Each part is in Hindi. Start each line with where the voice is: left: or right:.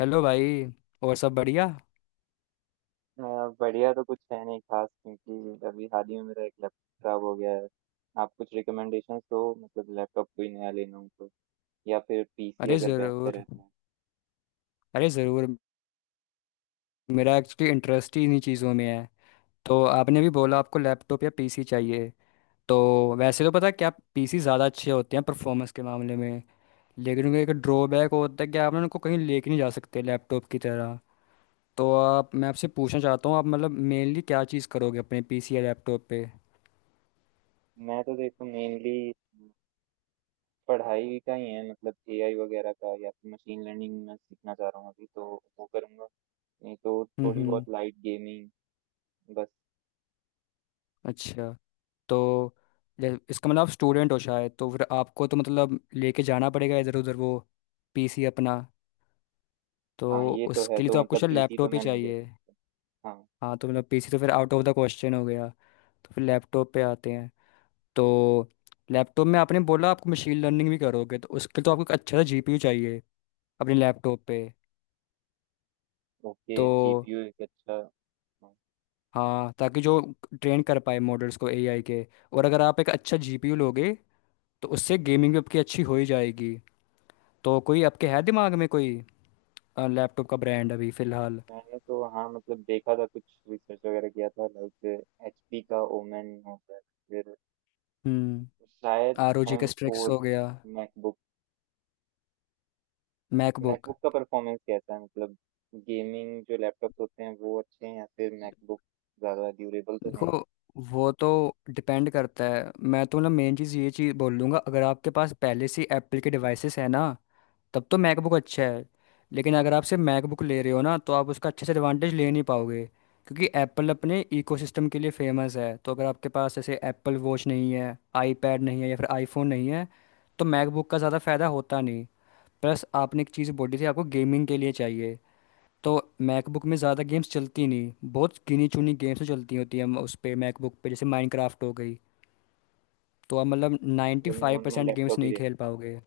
left: हेलो भाई। और सब बढ़िया?
right: अ, बढ़िया तो कुछ है नहीं खास क्योंकि अभी हाल ही में मेरा एक लैपटॉप खराब हो गया है। आप कुछ रिकमेंडेशंस दो मतलब लैपटॉप कोई नया ले लूँ तो या फिर पीसी
left: अरे
right: अगर बेहतर
left: ज़रूर,
right: है तो।
left: अरे ज़रूर, मेरा एक्चुअली इंटरेस्ट ही इन्हीं चीज़ों में है। तो आपने भी बोला आपको लैपटॉप या पीसी चाहिए। तो वैसे तो पता है क्या, पीसी ज़्यादा अच्छे होते हैं परफॉर्मेंस के मामले में, लेकिन उनका एक ड्रॉबैक होता है कि आप ना उनको कहीं लेके नहीं जा सकते लैपटॉप की तरह। तो आप मैं आपसे पूछना चाहता हूँ, आप मतलब मेनली क्या चीज़ करोगे अपने पीसी या लैपटॉप पे?
right: मैं तो देखो मेनली पढ़ाई का ही है मतलब एआई वगैरह का या फिर मशीन लर्निंग मैं सीखना चाह रहा हूँ अभी तो वो करूँगा। नहीं तो
left: हम्म
right: थोड़ी
left: हम्म।
right: बहुत लाइट गेमिंग बस।
left: अच्छा, तो इसका मतलब आप स्टूडेंट हो शायद, तो फिर आपको तो मतलब लेके जाना पड़ेगा इधर उधर वो पीसी अपना। तो
right: हाँ ये तो है
left: उसके लिए तो
right: तो
left: आपको
right: मतलब
left: शायद
right: पीसी तो
left: लैपटॉप ही
right: मैं नहीं ले
left: चाहिए।
right: सकता। हाँ।
left: हाँ, तो मतलब पीसी तो फिर आउट ऑफ द क्वेश्चन हो गया। तो फिर लैपटॉप पे आते हैं। तो लैपटॉप में आपने बोला आपको मशीन लर्निंग भी करोगे, तो उसके लिए तो आपको एक अच्छा सा जीपीयू चाहिए अपने लैपटॉप पे।
right: ओके
left: तो
right: जीपीयू एक अच्छा। हाँ।
left: हाँ, ताकि जो ट्रेन कर पाए मॉडल्स को एआई के। और अगर आप एक अच्छा जीपीयू लोगे, तो उससे गेमिंग भी आपकी अच्छी हो ही जाएगी। तो कोई आपके है दिमाग में कोई लैपटॉप का ब्रांड अभी फिलहाल?
right: मैंने तो हाँ मतलब देखा था कुछ रिसर्च वगैरह किया था लाइक एचपी का ओमेन होता है। फिर
left: हम्म,
right: शायद
left: ROG का
right: एम
left: स्ट्रिक्स
right: फोर
left: हो गया,
right: मैकबुक।
left: मैकबुक।
right: मैकबुक का परफॉर्मेंस कैसा है मतलब गेमिंग जो लैपटॉप होते हैं वो अच्छे हैं या फिर मैकबुक ज़्यादा ड्यूरेबल तो है ही।
left: देखो, वो तो डिपेंड करता है। मैं तो मतलब मेन चीज़ ये चीज़ बोल दूंगा, अगर आपके पास पहले से एप्पल के डिवाइसेस है ना, तब तो मैकबुक अच्छा है। लेकिन अगर आप सिर्फ मैकबुक ले रहे हो ना, तो आप उसका अच्छे से एडवांटेज ले नहीं पाओगे, क्योंकि एप्पल अपने इकोसिस्टम के लिए फेमस है। तो अगर आपके पास ऐसे एप्पल वॉच नहीं है, आईपैड नहीं है, या फिर आईफोन नहीं है, तो मैकबुक का ज़्यादा फ़ायदा होता नहीं। प्लस आपने एक चीज़ बोली थी आपको गेमिंग के लिए चाहिए। तो मैकबुक में ज़्यादा गेम्स चलती नहीं, बहुत गिनी चुनी गेम्स ही चलती होती हैं उस पर मैकबुक पे, जैसे माइनक्राफ्ट हो गई। तो आप मतलब नाइन्टी
right: मतलब
left: five
right: normal
left: percent games
right: laptop ही
left: नहीं
right: लेना।
left: खेल पाओगे।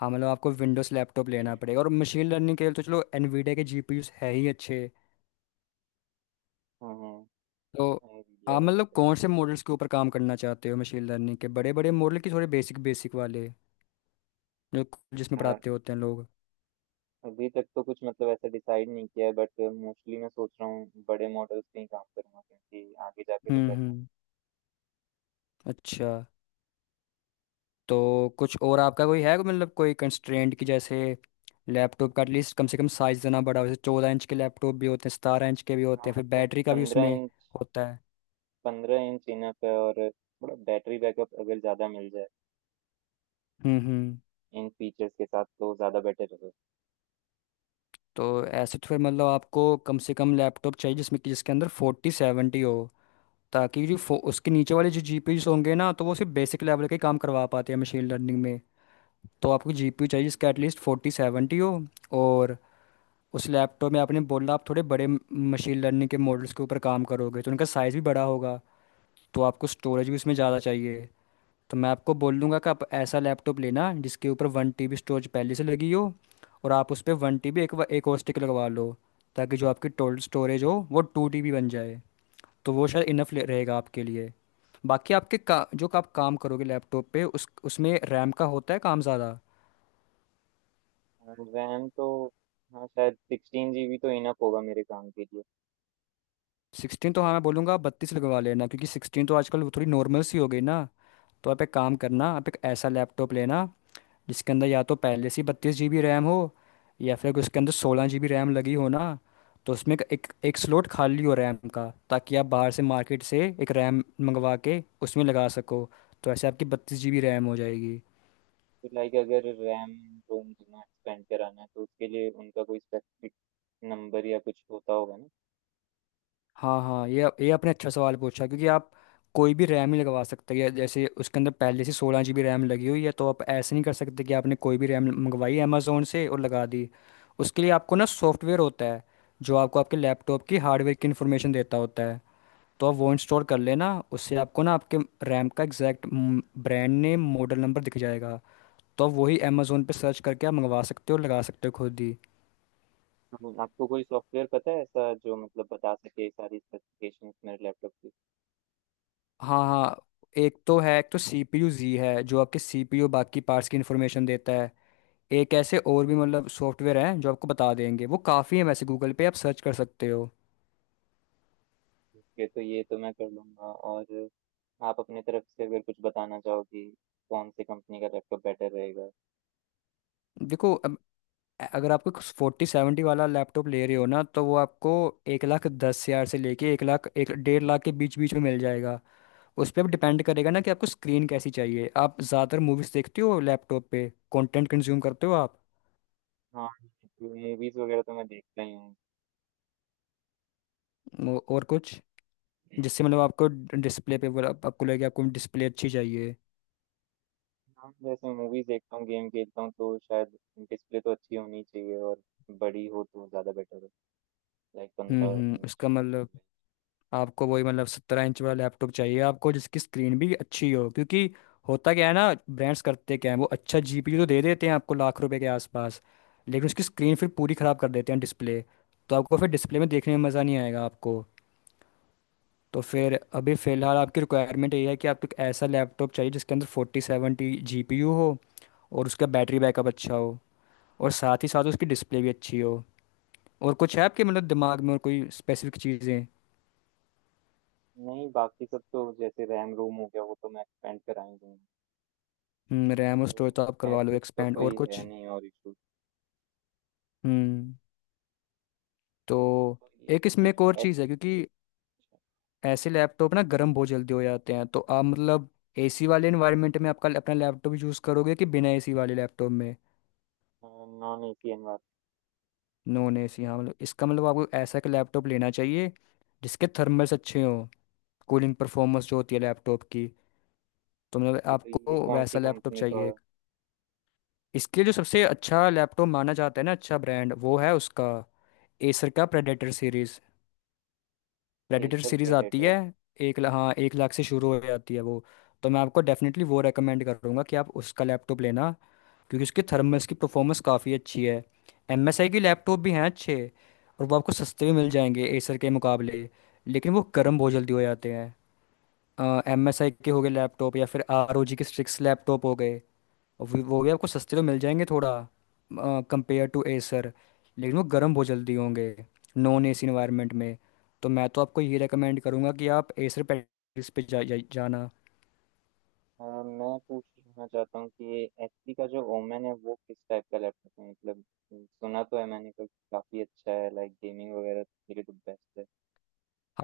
left: हाँ, मतलब आपको विंडोज़ लैपटॉप लेना पड़ेगा, और मशीन लर्निंग के लिए तो चलो एनवीडिया के जीपीयूस है ही अच्छे।
right: हाँ हाँ।
left: तो
right: आइडिया
left: आप
right: का तो
left: मतलब
right: सही।
left: कौन से मॉडल्स के ऊपर काम करना चाहते हो, मशीन लर्निंग के बड़े बड़े मॉडल की थोड़े बेसिक बेसिक वाले जो जिसमें
right: हाँ।
left: पढ़ाते होते हैं लोग?
right: अभी तक तो कुछ मतलब ऐसा डिसाइड नहीं किया है बट मोस्टली मैं सोच रहा हूँ बड़े मॉडल्स पे ही काम करूंगा क्योंकि आगे जाके तो करना है।
left: हम्म। अच्छा, तो कुछ और आपका कोई है मतलब कोई कंस्ट्रेंट की जैसे लैपटॉप का एटलीस्ट कम से कम साइज देना बड़ा हो, जैसे 14 इंच के लैपटॉप भी होते हैं, 17 इंच के भी
right: हाँ
left: होते हैं, फिर
right: मतलब
left: बैटरी का भी
right: पंद्रह
left: उसमें
right: इंच
left: होता है।
right: 15 इंच इनफ है और थोड़ा बैटरी बैकअप अगर ज़्यादा मिल जाए
left: हम्म।
right: इन फीचर्स के साथ तो ज़्यादा बेटर है।
left: तो ऐसे तो फिर मतलब आपको कम से कम लैपटॉप चाहिए जिसमें कि जिसके अंदर 4070 हो, ताकि जो उसके नीचे वाले जो जीपीयूज होंगे ना, तो वो सिर्फ बेसिक लेवल के काम करवा पाते हैं मशीन लर्निंग में। तो आपको जीपीयू चाहिए जिसका एटलीस्ट 4070 हो। और उस लैपटॉप में आपने बोला आप थोड़े बड़े मशीन लर्निंग के मॉडल्स के ऊपर काम करोगे, तो उनका साइज़ भी बड़ा होगा। तो आपको स्टोरेज भी उसमें ज़्यादा चाहिए। तो मैं आपको बोल दूंगा कि आप ऐसा लैपटॉप लेना जिसके ऊपर 1 TB स्टोरेज पहले से लगी हो, और आप उस पर 1 TB एक और स्टिक लगवा लो, ताकि जो आपकी टोटल स्टोरेज हो वो 2 TB बन जाए। तो वो शायद इनफ रहेगा आपके लिए। बाकी आपके का जो आप काम करोगे लैपटॉप पे, उस उसमें रैम का होता है काम ज़्यादा।
right: और रैम तो हाँ शायद 16 GB तो इनफ होगा मेरे काम के लिए।
left: 16 तो हाँ, मैं बोलूँगा आप 32 लगवा लेना, क्योंकि 16 तो आजकल वो थोड़ी नॉर्मल सी हो गई ना। तो आप एक काम करना,
right: हाँ।
left: आप एक ऐसा लैपटॉप लेना जिसके अंदर या तो पहले से 32 GB रैम हो, या फिर उसके अंदर 16 GB रैम लगी हो ना, तो उसमें एक एक, एक स्लॉट खाली हो रैम का, ताकि आप बाहर से मार्केट से एक रैम मंगवा के उसमें लगा सको। तो ऐसे आपकी 32 GB रैम हो जाएगी।
right: तो लाइक अगर रैम रोम जितना एक्सपेंड कराना है तो उसके लिए उनका कोई स्पेसिफिक नंबर या कुछ होता होगा ना।
left: हाँ हाँ, ये आपने अच्छा सवाल पूछा, क्योंकि आप कोई भी रैम ही लगवा सकते हैं। जैसे उसके अंदर पहले से 16 GB रैम लगी हुई है, तो आप ऐसे नहीं कर सकते कि आपने कोई भी रैम मंगवाई अमेज़ोन से और लगा दी। उसके लिए आपको ना सॉफ्टवेयर होता है जो आपको आपके लैपटॉप की हार्डवेयर की इन्फॉर्मेशन देता होता है। तो आप वो इंस्टॉल कर लेना, उससे आपको ना आपके रैम का exact brand name model number दिख जाएगा। तो आप वही अमेज़ोन पे सर्च करके आप मंगवा सकते हो, लगा सकते हो खुद ही।
right: तो आपको कोई सॉफ्टवेयर पता है ऐसा जो मतलब बता सके सारी स्पेसिफिकेशंस मेरे लैपटॉप की।
left: हाँ हाँ, एक तो है, एक तो सीपीयू जी है जो आपके सीपीयू बाकी पार्ट्स की इन्फॉर्मेशन देता है। एक ऐसे और भी मतलब सॉफ्टवेयर हैं जो आपको बता देंगे, वो काफ़ी है। वैसे गूगल पे आप सर्च कर सकते हो।
right: ओके तो ये तो मैं कर लूँगा और आप अपने तरफ से अगर कुछ बताना चाहो कि कौन से कंपनी का लैपटॉप बेटर रहेगा।
left: देखो अब, अगर आपको 4070 वाला लैपटॉप ले रहे हो ना, तो वो आपको 1,10,000 से लेके 1,00,000 एक 1,50,000 के बीच बीच में मिल जाएगा। उस पर अब डिपेंड करेगा ना, कि आपको स्क्रीन कैसी चाहिए, आप ज़्यादातर मूवीज़ देखते हो लैपटॉप पे, कंटेंट कंज्यूम करते हो आप?
right: हाँ, मूवीज़ वगैरह तो मैं देखता ही हूँ।
left: और कुछ जिससे मतलब आपको डिस्प्ले पे बोला आपको लगे आपको डिस्प्ले अच्छी चाहिए?
right: हाँ, जैसे मूवीज़ देखता हूँ, गेम खेलता हूँ तो शायद डिस्प्ले तो अच्छी होनी चाहिए और बड़ी हो तो ज़्यादा बेटर है, लाइक 15
left: हम्म,
right: इंच
left: उसका
right: या
left: मतलब
right: 16
left: आपको वही मतलब 17 इंच वाला लैपटॉप चाहिए, आपको जिसकी स्क्रीन भी अच्छी हो, क्योंकि होता क्या है ना, ब्रांड्स करते क्या है वो, अच्छा जीपीयू तो दे देते हैं आपको लाख रुपए के आसपास, लेकिन उसकी स्क्रीन फिर पूरी ख़राब कर देते हैं, डिस्प्ले। तो आपको फिर डिस्प्ले में देखने में मज़ा नहीं आएगा आपको। तो फिर अभी फ़िलहाल आपकी रिक्वायरमेंट ये है कि आपको एक ऐसा लैपटॉप चाहिए जिसके अंदर 4070 GPU हो, और उसका बैटरी बैकअप अच्छा हो, और साथ ही साथ उसकी डिस्प्ले भी अच्छी हो। और कुछ है आपके मतलब दिमाग में और कोई स्पेसिफिक चीज़ें?
right: इंच। नहीं, बाकी सब तो जैसे रैम रोम हो गया वो तो मैं एक्सपेंड करा ही दूँगा,
left: हम्म, रैम और
right: तो
left: स्टोरेज तो आप
right: एज
left: करवा लो
right: सच तो
left: एक्सपेंड।
right: कोई
left: और कुछ?
right: है नहीं और इशू।
left: हम्म। तो
right: तो ये
left: एक
right: ये
left: इसमें एक
right: जो
left: और
right: एच।
left: चीज़ है, क्योंकि ऐसे लैपटॉप ना गर्म बहुत जल्दी हो जाते हैं। तो आप मतलब एसी वाले इन्वायरमेंट में आपका अपना लैपटॉप यूज़ करोगे कि बिना एसी वाले लैपटॉप में?
right: Non AC.
left: नॉन एसी, हाँ, मतलब इसका मतलब आपको ऐसा का लैपटॉप लेना चाहिए जिसके थर्मल्स अच्छे हों, कूलिंग परफॉर्मेंस जो होती है लैपटॉप की। तो मतलब
right: एनवायरनमेंट तो ये
left: आपको
right: कौन सी
left: वैसा लैपटॉप
right: कंपनी का।
left: चाहिए। इसके लिए जो सबसे अच्छा लैपटॉप माना जाता है ना, अच्छा ब्रांड, वो है उसका एसर का Predator series. Predator
right: Acer
left: series आती
right: प्रेडेटर।
left: है, हाँ, एक लाख से शुरू हो जाती है वो। तो मैं आपको डेफिनेटली वो रेकमेंड करूँगा कि आप उसका लैपटॉप लेना, क्योंकि उसकी थर्मल्स की परफॉर्मेंस काफ़ी अच्छी है। एम एस आई की लैपटॉप भी हैं अच्छे, और वो आपको सस्ते में मिल जाएंगे एसर के मुकाबले, लेकिन वो गर्म बहुत जल्दी हो जाते हैं। MSI के हो गए लैपटॉप, या फिर ROG के स्ट्रिक्स लैपटॉप हो गए, और वो भी आपको सस्ते तो मिल जाएंगे थोड़ा कंपेयर टू एसर, लेकिन वो गर्म बहुत जल्दी होंगे नॉन एसी इन्वायरमेंट में। तो मैं तो आपको ये रेकमेंड करूँगा कि आप एसर पैकेज पे जा, जा, जाना।
right: मैं पूछना चाहता हूँ कि एचपी का जो ओमेन है वो किस टाइप का लैपटॉप है मतलब। सुना तो है मैंने कि काफी अच्छा है लाइक गेमिंग वगैरह के लिए तो बेस्ट है।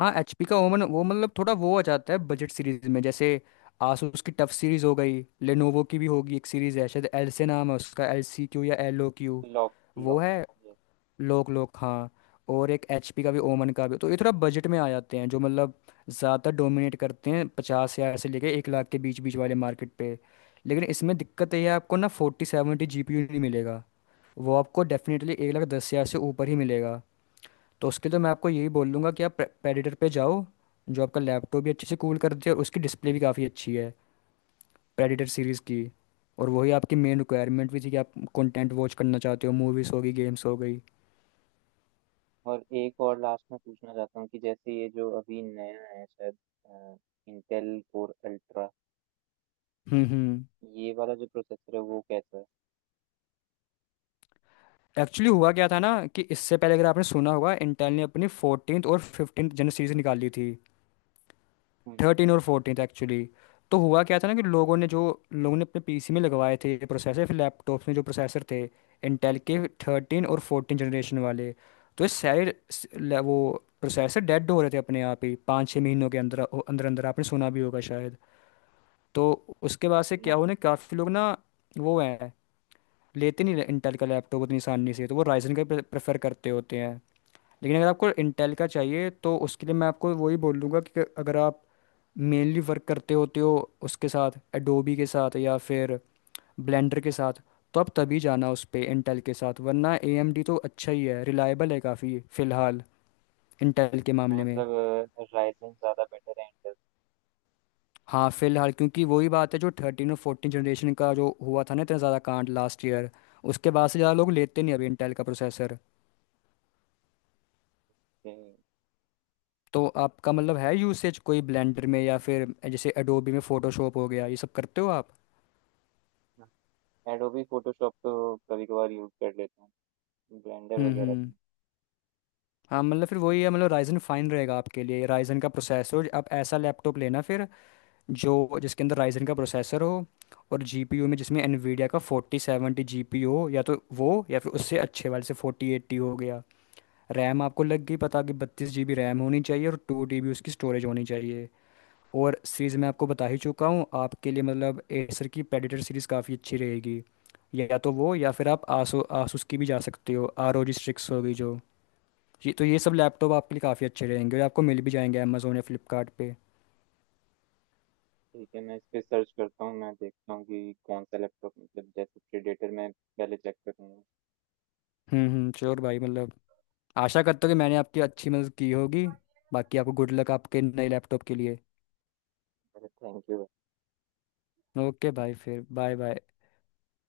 left: हाँ, एचपी का ओवन, वो मतलब थोड़ा वो आ जाता है बजट सीरीज में, जैसे आसूस की टफ सीरीज हो गई, लेनोवो की भी होगी एक सीरीज है शायद, एल से नाम है उसका, LCQ या LOQ।
right: लॉक
left: वो
right: लॉक।
left: है,
right: yes।
left: लोक लोक हाँ। और एक एचपी का भी, ओमन का भी, तो ये थोड़ा बजट में आ जाते हैं, जो मतलब ज़्यादा डोमिनेट करते हैं 50,000 से लेके 1,00,000 के बीच बीच वाले मार्केट पे। लेकिन इसमें दिक्कत ये है, आपको ना 4070 जीपीयू नहीं मिलेगा, वो आपको डेफिनेटली 1,10,000 से ऊपर ही मिलेगा। तो उसके लिए तो मैं आपको यही बोल दूंगा कि आप प्रेडिटर पे जाओ, जो आपका लैपटॉप भी अच्छे से कूल करती है, और उसकी डिस्प्ले भी काफ़ी अच्छी है प्रेडिटर सीरीज़ की। और वही आपकी मेन रिक्वायरमेंट भी थी कि आप कंटेंट वॉच करना चाहते हो, मूवीज़ होगी, गेम्स हो गई।
right: और एक और लास्ट में पूछना चाहता हूँ कि जैसे ये जो अभी नया है शायद इंटेल कोर अल्ट्रा
left: हम्म।
right: ये वाला जो प्रोसेसर है वो कैसा है।
left: एक्चुअली हुआ क्या था ना, कि इससे पहले अगर आपने सुना होगा, इंटेल ने अपनी 14 और 15 जनरल सीरीज निकाली थी,
right: हम्म,
left: 13 और 14 एक्चुअली। तो हुआ क्या था ना कि लोगों ने अपने पीसी में लगवाए थे ये प्रोसेसर, फिर लैपटॉप्स में जो प्रोसेसर थे इंटेल के, 13 और फोर्टीन जनरेशन वाले, तो ये सारे वो प्रोसेसर डेड हो रहे थे अपने आप ही पाँच छः महीनों के अंदर अंदर अंदर, आपने सुना भी होगा शायद। तो उसके बाद से
right: ना।
left: क्या हुआ ना, काफ़ी लोग ना वो हैं, लेते नहीं इंटेल का लैपटॉप उतनी आसानी से, तो वो राइजन का प्रेफर करते होते हैं। लेकिन अगर आपको इंटेल का चाहिए, तो उसके लिए मैं आपको वही बोलूँगा कि अगर आप मेनली वर्क करते होते हो उसके साथ एडोबी के साथ या फिर ब्लेंडर के साथ, तो आप तभी जाना उस पे इंटेल के साथ, वरना एएमडी तो अच्छा ही है, रिलायबल है काफ़ी फ़िलहाल इंटेल के
right: अच्छा,
left: मामले में।
right: मतलब राइजन ज्यादा बेटर है इंटेल।
left: हाँ फ़िलहाल, क्योंकि वही बात है, जो 13 और फोर्टीन जनरेशन का जो हुआ था ना, इतना ज़्यादा कांड लास्ट ईयर, उसके बाद से ज़्यादा लोग लेते नहीं अभी इंटेल का प्रोसेसर। तो आपका मतलब है यूसेज कोई ब्लेंडर में या फिर जैसे एडोबी में फोटोशॉप हो गया, ये सब करते हो आप?
right: एडोबी फोटोशॉप तो कभी कभार यूज कर लेता हूँ ब्लेंडर वगैरह
left: हम्म। हाँ मतलब फिर वही है, मतलब राइजन फाइन रहेगा आपके लिए, राइजन का प्रोसेसर। आप ऐसा लैपटॉप लेना फिर जो जिसके अंदर राइजन का प्रोसेसर हो, और जीपीयू में जिसमें एनवीडिया का 4070 जीपीयू हो, या तो वो या फिर उससे अच्छे वाले से 4080 हो गया। रैम आपको लग गई पता कि 32 GB रैम होनी चाहिए, और टू डीबी उसकी स्टोरेज होनी चाहिए। और सीरीज मैं
right: तो।
left: आपको बता ही चुका हूँ आपके लिए, मतलब एसर की प्रेडेटर सीरीज काफ़ी अच्छी रहेगी। या तो वो या फिर आप आसो आसूस की भी जा सकते हो, ROG स्ट्रिक्स होगी जो, ये तो ये सब लैपटॉप आपके लिए काफ़ी अच्छे रहेंगे, और आपको मिल भी जाएंगे अमेजोन या फ्लिपकार्ट पे।
right: ठीक है, मैं इस पे सर्च करता हूँ, मैं देखता हूँ कि कौन सा लैपटॉप मतलब जैसे प्रीडेटर मैं पहले चेक करूँगा।
left: हम्म। श्योर भाई, मतलब आशा करता हूँ कि मैंने आपकी अच्छी मदद की होगी। बाकी आपको गुड लक आपके नए लैपटॉप के लिए।
right: अरे थैंक यू।
left: ओके भाई, फिर बाय बाय।